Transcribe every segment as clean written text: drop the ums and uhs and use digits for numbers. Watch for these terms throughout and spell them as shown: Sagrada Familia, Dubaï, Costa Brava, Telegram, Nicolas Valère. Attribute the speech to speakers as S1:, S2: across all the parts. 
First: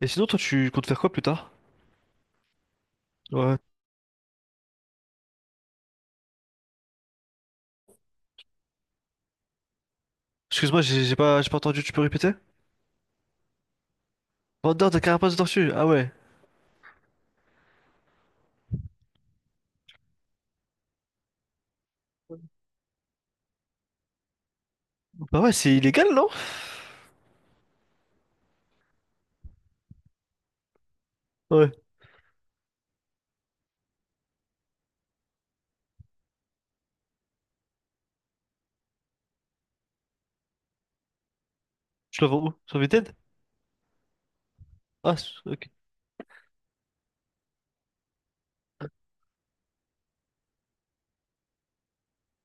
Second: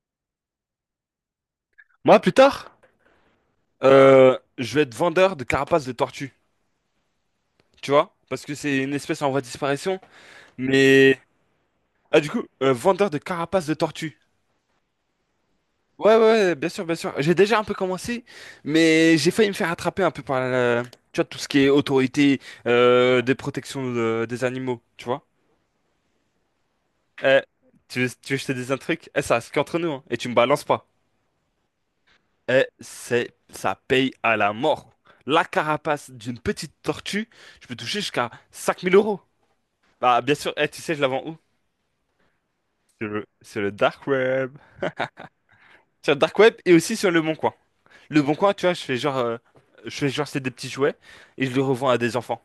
S1: Et sinon, toi, tu comptes faire quoi plus tard?
S2: Moi, plus tard,
S1: Ouais.
S2: je vais être vendeur de carapaces de tortues, tu vois? Parce que c'est une espèce en voie de disparition.
S1: Excuse-moi, j'ai j'ai
S2: Mais...
S1: pas, j'ai pas entendu, tu peux
S2: Ah, du
S1: répéter?
S2: coup, vendeur de carapaces de tortues.
S1: Vendeur de carapace de tortue, ah ouais.
S2: Ouais, ouais, ouais, bien sûr, bien sûr. J'ai déjà un peu commencé, mais j'ai failli me faire attraper un peu par la... Tu vois, tout ce qui est autorité des protections des animaux, tu vois?
S1: Bah ouais, c'est illégal, non?
S2: Eh, tu veux que je te dise un truc? Eh, ça, c'est qu'entre nous, hein, et tu me balances pas.
S1: Ouais.
S2: Eh, c'est... Ça paye à la mort. La carapace d'une petite tortue, je peux toucher jusqu'à 5000 euros. Bah, bien sûr, eh, tu sais, je la vends où?
S1: Je le vends où? Sur
S2: Sur
S1: Vinted?
S2: le, sur le dark web.
S1: Ah, ok.
S2: Sur le dark web et aussi sur le Bon Coin. Le Bon Coin, tu vois, je fais genre, c'est des petits jouets et je les revends à des enfants.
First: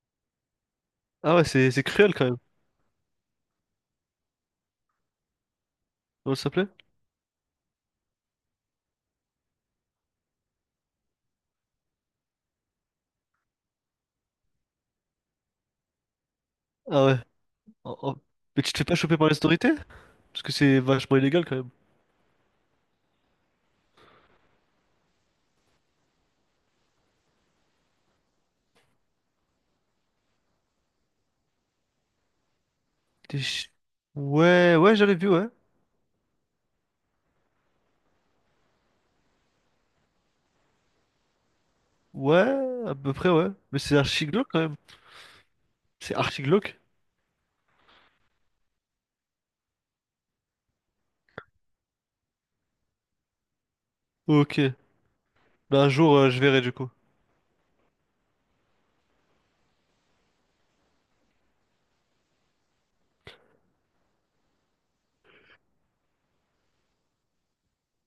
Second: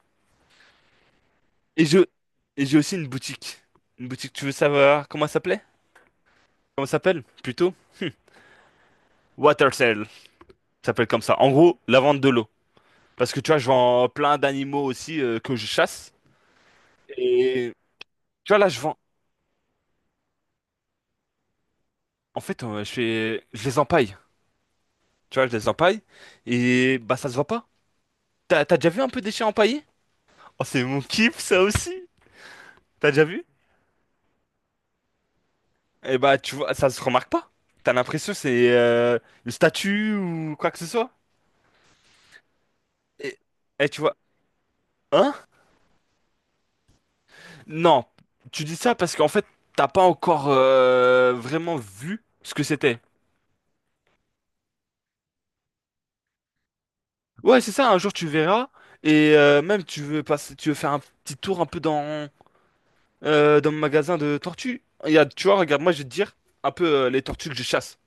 S1: Ah ouais, c'est
S2: Et je,
S1: cruel quand même.
S2: et j'ai aussi une boutique. Une boutique, tu veux savoir comment ça s'appelait?
S1: Comment ça s'appelait?
S2: Comment ça s'appelle? Plutôt? Water Sale. Ça s'appelle comme ça. En gros, la vente de l'eau. Parce que tu vois, je vends plein d'animaux aussi que je chasse.
S1: Ah ouais.
S2: Et
S1: Oh, oh.
S2: tu vois,
S1: Mais
S2: là,
S1: tu te
S2: je
S1: fais pas
S2: vends.
S1: choper par les autorités? Parce que c'est vachement illégal quand même.
S2: En fait, je les empaille. Tu vois, je les empaille et bah, ça se voit pas. T'as déjà vu un peu des chiens empaillés? Oh, c'est mon kiff, ça aussi. T'as déjà
S1: T'es
S2: vu?
S1: ch- Ouais, ouais, j'avais vu, ouais.
S2: Eh bah, tu vois, ça se remarque pas. T'as l'impression que c'est une statue ou quoi que ce soit.
S1: Ouais, à peu près,
S2: Et,
S1: ouais. Mais
S2: et
S1: c'est
S2: tu vois,
S1: archi glauque quand même.
S2: hein?
S1: C'est archi glauque?
S2: Non, tu dis ça parce qu'en fait, t'as pas encore vraiment vu ce que c'était.
S1: Ok. Bah un jour, je verrai du coup.
S2: Ouais, c'est ça. Un jour, tu verras. Même, tu veux passer, tu veux faire un petit tour un peu dans mon magasin de tortues. Il y a, tu vois, regarde, moi, je vais te dire un peu les tortues que je chasse.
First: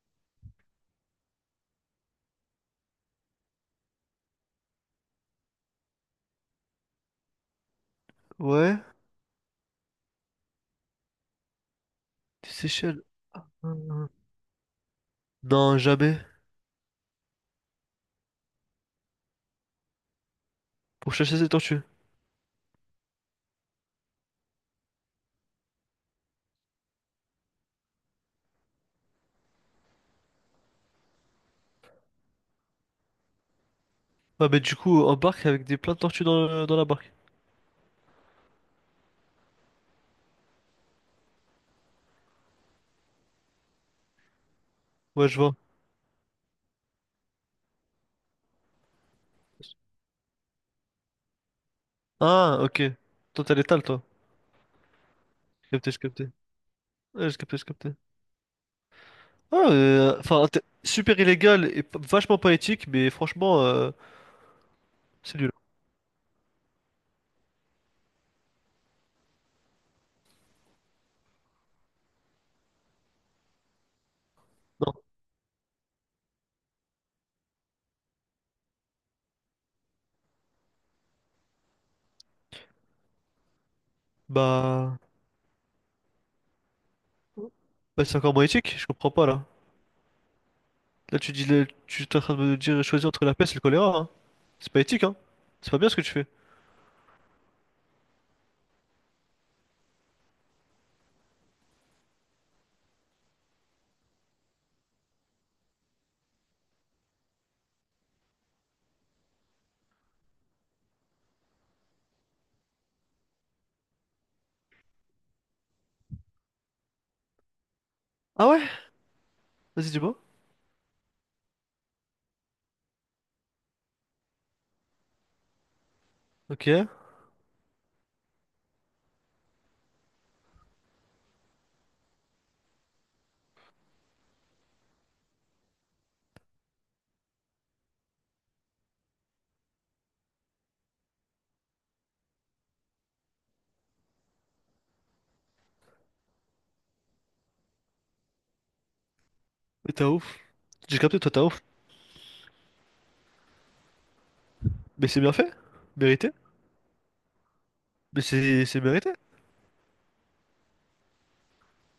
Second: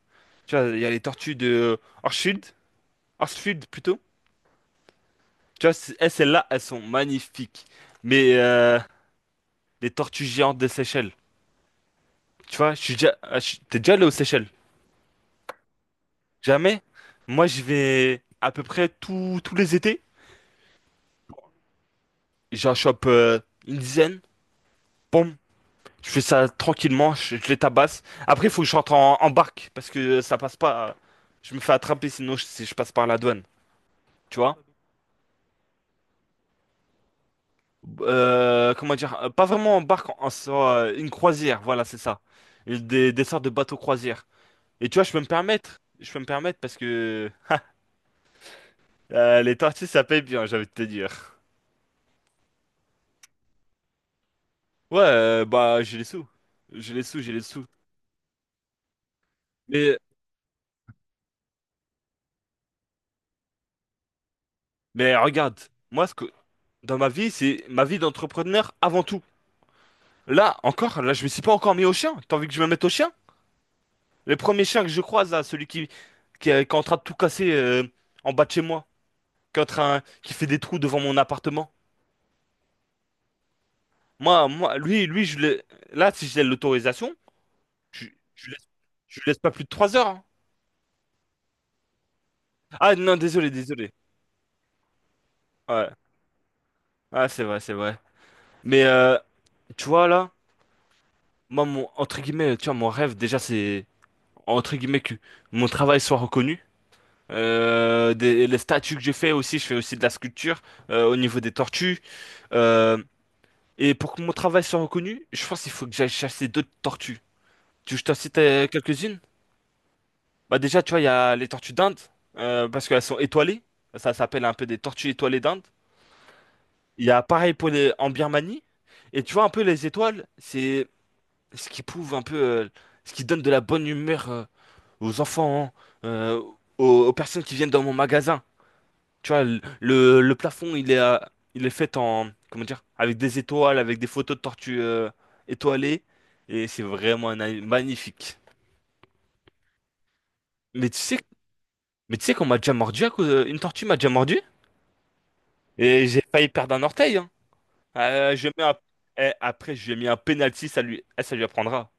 S2: Tu vois, il y a les tortues de Orchfield, Orchfield plutôt. Tu vois, eh, celles-là, elles sont magnifiques. Mais
S1: Ouais,
S2: les tortues géantes des Seychelles.
S1: des
S2: Tu vois, je suis
S1: Seychelles.
S2: déjà, ah, je- t'es
S1: Hum,
S2: déjà allé
S1: hum.
S2: aux Seychelles?
S1: Non, jamais.
S2: Jamais? Moi, je vais à peu près tous les étés.
S1: Pour chasser ces tortues.
S2: J'en chope une dizaine. Boum. Je fais ça tranquillement, je les tabasse. Après, il faut que je rentre en barque parce que ça passe pas. Je me fais attraper sinon si je passe par la douane. Tu
S1: Ah,
S2: vois?
S1: mais du coup, en barque avec des plein de tortues dans, dans la barque.
S2: Comment dire? Pas vraiment en barque, une croisière. Voilà, c'est ça. Des sortes de bateaux croisières. Et tu vois, je peux me
S1: Ouais, je vois.
S2: permettre. Je peux me permettre parce que les tortillas, ça paye bien, j'avais envie de te dire.
S1: Ah, ok. Toi, t'as l'étale, toi.
S2: Ouais,
S1: J'ai
S2: bah,
S1: capté,
S2: j'ai
S1: j'ai
S2: les
S1: capté.
S2: sous. J'ai les sous,
S1: Ouais,
S2: j'ai
S1: j'ai
S2: les
S1: capté, j'ai
S2: sous.
S1: capté. Ah,
S2: Mais,
S1: enfin, super illégal et vachement pas éthique, mais franchement,
S2: mais
S1: c'est nul.
S2: regarde, moi, dans ma vie, c'est ma vie d'entrepreneur avant tout. Là, encore, là, je me suis pas encore mis au chien. T'as envie que je me mette au chien? Le premier chien que
S1: Non.
S2: je croise, là, celui qui est en train de tout casser en bas de chez moi, qui est en train, qui fait des trous devant mon appartement. Moi,
S1: Bah,
S2: lui, là, si j'ai l'autorisation,
S1: bah,
S2: je,
S1: c'est encore moins
S2: je laisse,
S1: éthique, je comprends
S2: je
S1: pas,
S2: lui laisse
S1: là.
S2: pas plus de 3 heures, hein.
S1: Là, tu dis, tu es en train de me dire
S2: Ah
S1: choisir
S2: non,
S1: entre la
S2: désolé,
S1: peste et le
S2: désolé.
S1: choléra, hein. C'est pas éthique, hein. C'est pas bien
S2: Ouais.
S1: ce que tu fais.
S2: Ah, c'est vrai, c'est vrai. Mais tu vois là, moi mon entre guillemets, tu vois, mon rêve déjà c'est entre guillemets que mon travail soit reconnu. Les statues que j'ai fait aussi, je fais aussi de la sculpture au niveau des tortues. Euh, et pour que mon travail soit reconnu, je pense qu'il faut que j'aille chasser d'autres tortues. Tu veux que je t'en cite
S1: Ah ouais?
S2: quelques-unes?
S1: Vas-y, dis-moi.
S2: Bah déjà, tu vois, il y a les tortues d'Inde, parce qu'elles sont étoilées. Ça s'appelle un peu des tortues étoilées d'Inde.
S1: Ok. Mais
S2: Il y a pareil pour les... en Birmanie. Et tu vois un peu les étoiles, c'est ce qui prouve un peu, ce qui donne de la bonne humeur aux enfants, hein, aux personnes qui viennent dans mon magasin. Tu vois, le plafond, il est fait en, comment dire, avec des étoiles, avec des photos de tortues étoilées. Et c'est vraiment un animal magnifique.
S1: t'as ouf.
S2: Mais tu
S1: J'ai
S2: sais,
S1: capté, toi, t'as ouf.
S2: mais tu sais qu'on m'a déjà mordu une tortue m'a déjà mordu
S1: Mais c'est bien fait.
S2: et j'ai
S1: Mérité.
S2: failli perdre un orteil, hein.
S1: Mais
S2: Euh, je mets
S1: c'est
S2: un-
S1: c'est mérité.
S2: eh, après, je lui ai mis un penalty, ça lui apprendra.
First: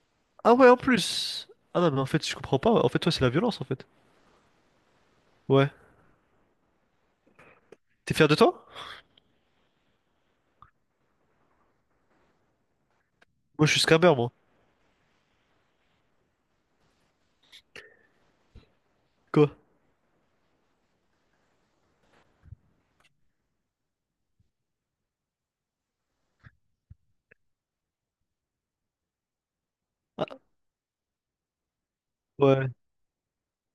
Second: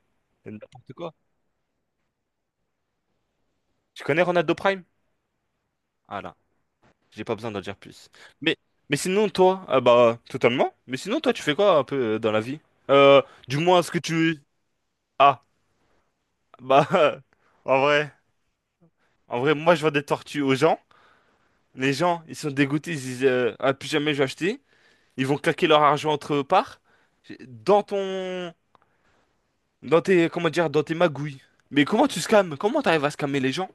S1: Ah ouais, en
S2: N'importe quoi.
S1: plus. Ah non, mais en fait, je comprends pas. En fait, toi, c'est la violence, en fait.
S2: Tu connais Ronaldo Prime?
S1: Ouais.
S2: Ah là, j'ai pas besoin d'en dire plus.
S1: T'es fier de
S2: Mais,
S1: toi?
S2: mais sinon, toi, ah bah, totalement. Mais sinon, toi, tu fais quoi un peu dans la vie? Euh, du
S1: Moi, je
S2: moins,
S1: suis
S2: ce que
S1: scammer, moi.
S2: tu... Ah, bah, en vrai, en
S1: Quoi?
S2: vrai, moi, je vends des tortues aux gens. Les gens, ils sont dégoûtés, ils disent, ah, plus jamais je vais acheter. Ils vont claquer leur argent entre eux parts. Dans ton... Dans
S1: Ah,
S2: tes, comment dire, dans tes magouilles. Mais comment tu scams?
S1: ouais.
S2: Comment t'arrives à scammer les gens?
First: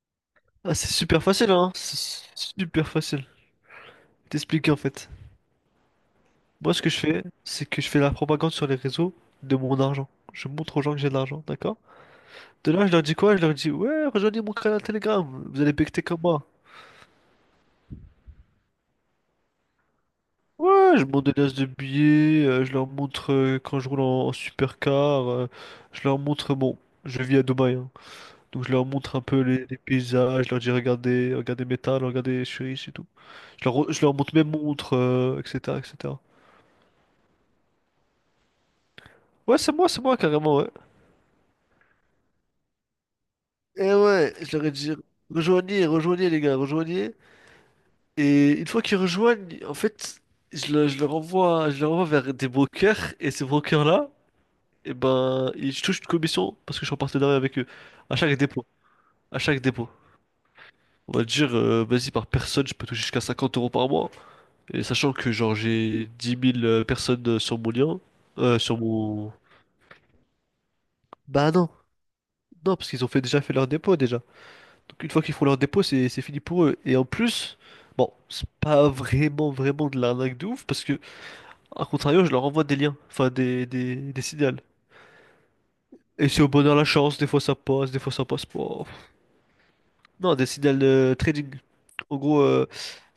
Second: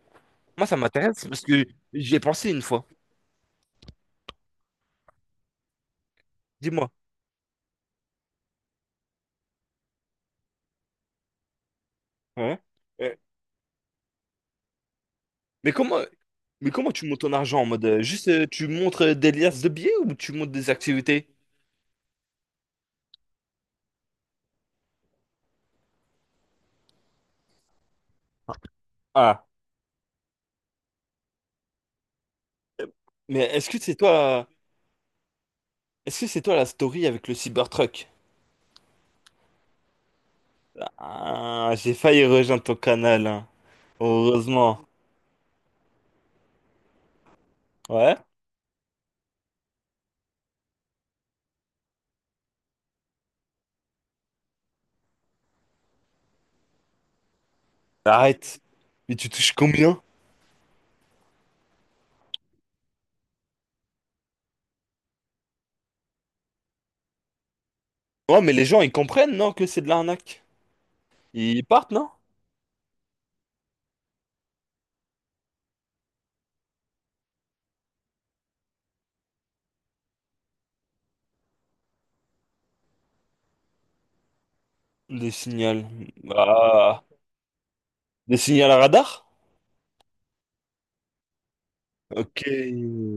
S2: Moi,
S1: Ah,
S2: ça
S1: c'est super
S2: m'intéresse parce
S1: facile,
S2: que
S1: hein.
S2: j'y ai
S1: C'est
S2: pensé une fois.
S1: super facile. Je T'expliquer, en fait. Moi, ce
S2: Dis-moi.
S1: que je fais, c'est que je fais la propagande sur les réseaux de mon argent. Je montre aux gens que j'ai de l'argent, d'accord?
S2: Ouais.
S1: De là, je leur dis quoi? Je leur dis, ouais, rejoignez mon canal Telegram. Vous
S2: Mais
S1: allez
S2: comment,
S1: becquer comme moi.
S2: mais comment tu montes ton argent en mode juste tu montres des liasses de billets ou tu montes des
S1: Ouais, je monte
S2: activités?
S1: des liasses de billets. Je leur montre quand je roule en supercar. Je leur montre, bon, je vis à Dubaï, hein. Donc je leur montre un peu
S2: Ah,
S1: les paysages, je leur dis regardez, regardez mes talents, regardez, je suis riche et tout.
S2: mais
S1: Je leur, je leur montre mes montres, etc., etc.
S2: est-ce que c'est toi la story avec le Cybertruck?
S1: Ouais, c'est moi carrément, ouais.
S2: Ah, j'ai failli rejoindre ton canal, hein.
S1: Et ouais, je leur ai
S2: Heureusement.
S1: dit rejoignez, rejoignez les gars, rejoignez.
S2: Ouais?
S1: Et une fois qu'ils rejoignent, en fait, je leur envoie vers des brokers et ces brokers-là, et ben, ils touchent une commission parce que je suis en partenariat avec eux à chaque
S2: Arrête.
S1: dépôt,
S2: Mais tu
S1: à
S2: touches
S1: chaque dépôt.
S2: combien?
S1: On va dire, vas-y, par personne, je peux toucher jusqu'à 50 euros par mois. Et sachant que genre j'ai 10 000 personnes sur mon lien,
S2: Ouais, mais les
S1: sur
S2: gens ils
S1: mon...
S2: comprennent, non, que c'est de l'arnaque.
S1: Bah
S2: Ils
S1: non,
S2: partent, non?
S1: non, parce qu'ils ont fait, déjà fait leur dépôt déjà. Donc une fois qu'ils font leur dépôt, c'est fini pour eux. Et en plus, bon, c'est pas vraiment, vraiment de l'arnaque de ouf, parce que, à contrario, je leur envoie des liens, enfin des signals.
S2: Des signaux.
S1: Et c'est au bonheur la
S2: Ah,
S1: chance, des fois ça passe, des fois ça
S2: des
S1: passe
S2: signaux à
S1: pas.
S2: radar?
S1: Non, des signals trading. En
S2: Ok.
S1: gros,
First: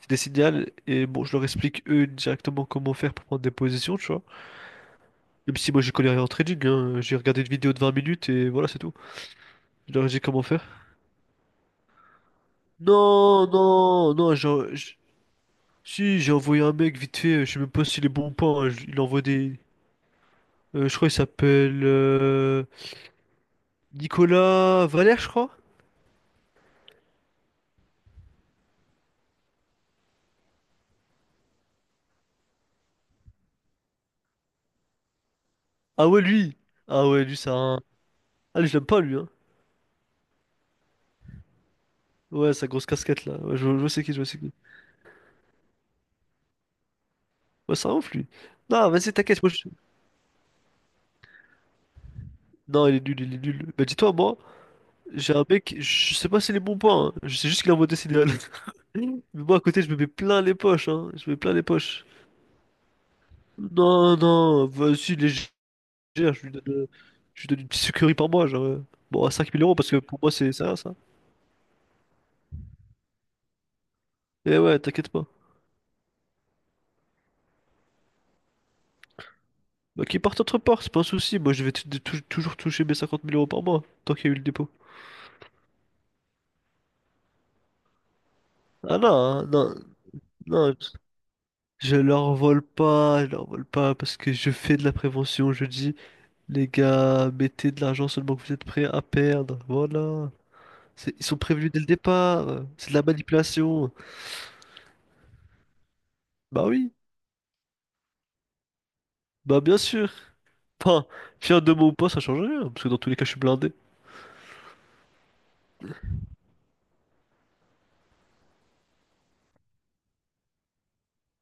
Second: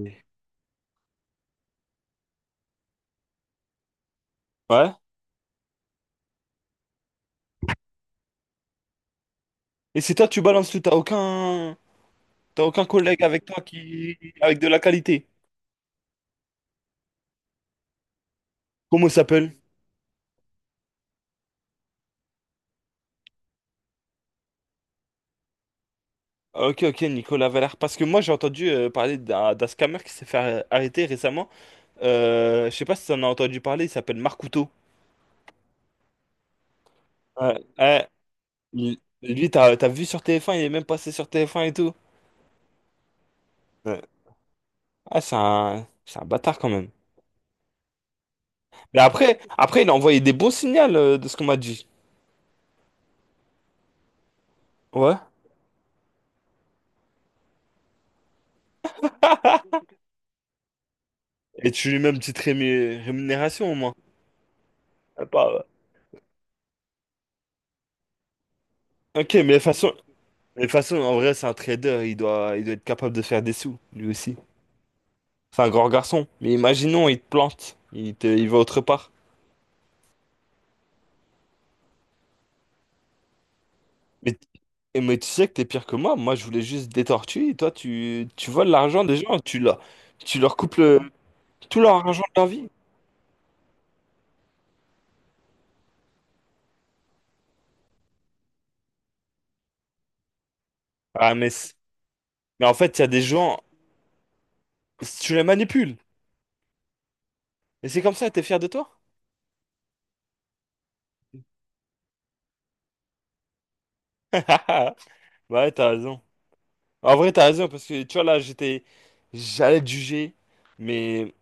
S1: c'est des signals, et bon, je leur explique eux directement comment faire pour prendre des positions, tu vois.
S2: Ouais.
S1: Même si moi j'y connais rien en trading, hein, j'ai regardé une vidéo de 20 minutes et voilà, c'est tout. Je
S2: Et
S1: leur ai
S2: c'est
S1: dit
S2: toi, tu
S1: comment faire.
S2: balances tout, t'as aucun. T'as aucun collègue avec
S1: Non,
S2: toi
S1: non,
S2: qui...
S1: non,
S2: avec de la qualité?
S1: si j'ai envoyé un mec vite fait, je sais même pas s'il est bon ou pas, hein, il
S2: Comment il
S1: envoie des...
S2: s'appelle?
S1: Je crois il s'appelle Nicolas Valère, je crois.
S2: Ok, ok, Nicolas Valère. Parce que moi, j'ai entendu parler d'un scammer qui s'est fait arrêter récemment. Je sais pas si t'en as entendu parler, il s'appelle Marc Couteau.
S1: Ah ouais, lui! Ah ouais, lui,
S2: Ouais, ouais.
S1: Ah, lui, je l'aime
S2: Lui,
S1: pas, lui, hein.
S2: lui, t'as vu sur TF1, il est même passé sur TF1 et tout.
S1: Ouais, sa grosse casquette, là. Ouais, je
S2: Ouais.
S1: sais qui, je sais qui.
S2: Ah, c'est un bâtard quand même.
S1: Ouais, c'est un ouf, lui. Non,
S2: Mais
S1: vas-y,
S2: après,
S1: t'inquiète, moi, je...
S2: après, il a envoyé des bons signaux de ce qu'on m'a dit.
S1: Non, il est nul, il est nul. Bah dis-toi, moi...
S2: Ouais.
S1: J'ai un mec, je sais pas si les bons points, hein. Je sais juste qu'il a un modèle idéal. Mais moi à côté, je me mets plein les poches, hein. Je me mets plein les
S2: Et tu lui
S1: poches.
S2: mets une petite rémunération au moins.
S1: Non, non, vas-y,
S2: Ah, pas,
S1: légère,
S2: ouais.
S1: je lui donne, euh, je lui donne une petite sucrerie par mois, genre. Bon, à
S2: Ok, mais
S1: cinq
S2: de toute
S1: mille euros, parce
S2: façon,
S1: que pour moi, c'est
S2: Mais de toute
S1: ça, ça.
S2: façon, en vrai, c'est un trader, il doit être capable de faire des sous, lui aussi.
S1: Et ouais, t'inquiète pas.
S2: C'est un grand garçon. Mais imaginons, il te plante, il va autre part.
S1: Bah, qu'il parte entre parts, c'est pas un souci. Moi, je vais toujours toucher mes 50 000 euros par mois, tant qu'il y a eu
S2: Mais,
S1: le dépôt.
S2: mais tu sais que t'es pire que moi. Moi, je voulais juste des tortues, et toi, tu voles
S1: Ah
S2: l'argent
S1: non,
S2: des gens,
S1: hein, non,
S2: tu leur coupes
S1: non,
S2: le- tout
S1: je
S2: leur argent
S1: leur
S2: de leur
S1: vole
S2: vie.
S1: pas, je leur vole pas, parce que je fais de la prévention, je dis. Les gars, mettez de l'argent seulement que vous êtes prêts à perdre. Voilà. Ils
S2: Ah,
S1: sont
S2: mais,
S1: prévenus
S2: c-
S1: dès le départ.
S2: mais en
S1: C'est de
S2: fait, il
S1: la
S2: y a des gens,
S1: manipulation.
S2: tu les manipules.
S1: Bah oui,
S2: Et c'est comme ça, t'es fier de toi?
S1: bah bien sûr. Enfin, fier de moi ou pas, ça change rien. Parce que dans tous les cas, je suis blindé.
S2: Ouais, t'as raison. En vrai, t'as raison, parce que tu vois, là, j'étais. J'allais te juger, mais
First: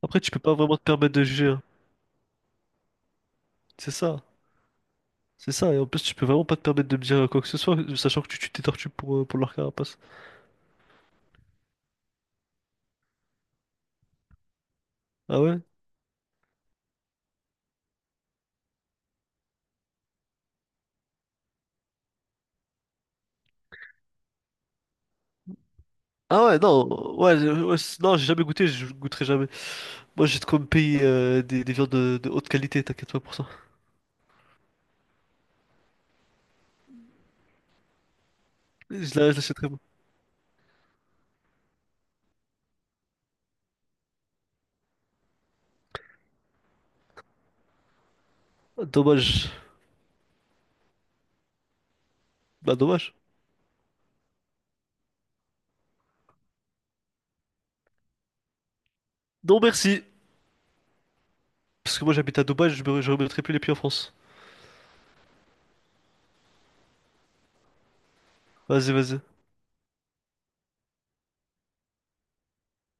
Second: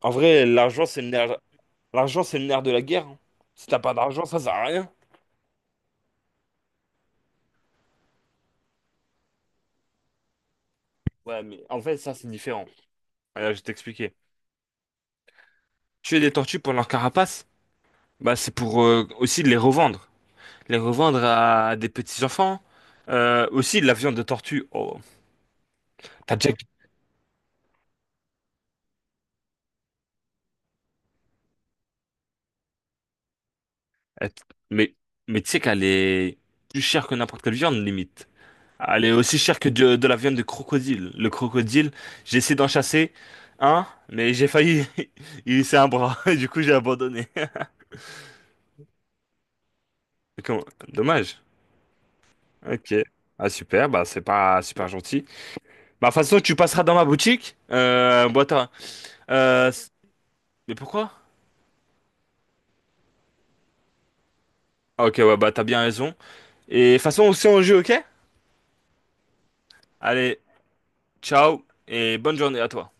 S2: en
S1: Après, tu peux
S2: vrai,
S1: pas vraiment te permettre de juger, hein.
S2: l'argent, c'est le nerf de la guerre, hein. Si t'as
S1: C'est
S2: pas
S1: ça.
S2: d'argent, ça sert à rien.
S1: C'est ça. Et en plus, tu peux vraiment pas te permettre de me dire quoi que ce soit, sachant que tu tues tes tortues pour leur carapace.
S2: Ouais, mais en fait, ça, c'est différent. Alors, je vais t'expliquer.
S1: Ah ouais?
S2: Tuer des tortues pour leur carapace, bah, c'est pour aussi de les revendre. Les revendre à des petits-enfants. Aussi, de la viande de tortue. Oh, t'as
S1: Ah
S2: déjà...
S1: ouais, non. Ouais, ouais, non, j'ai jamais goûté, je goûterai jamais. Moi, j'ai de quoi me payer des viandes de haute qualité, t'inquiète pas pour ça.
S2: euh, Mais, mais tu sais qu'elle est plus chère que n'importe quelle viande, limite. Elle est
S1: Je
S2: aussi chère que
S1: l'achèterai, moi.
S2: de la viande de crocodile. Le crocodile, j'ai essayé d'en chasser un, mais j'ai failli. Il s'est un bras. Du coup, j'ai abandonné.
S1: Dommage.
S2: Dommage.
S1: Bah
S2: Ok.
S1: dommage.
S2: Ah super, bah c'est pas super gentil. Bah de toute façon tu passeras dans ma boutique. Bon, attends.
S1: Non
S2: Euh, s-
S1: merci.
S2: mais pourquoi?
S1: Parce que moi j'habite à Dubaï, je remettrai plus les pieds en France.
S2: Ah, ok ouais bah t'as bien raison. Et de toute façon on se tient au jeu, ok?
S1: Vas-y, vas-y.
S2: Allez, ciao et bonne journée à toi.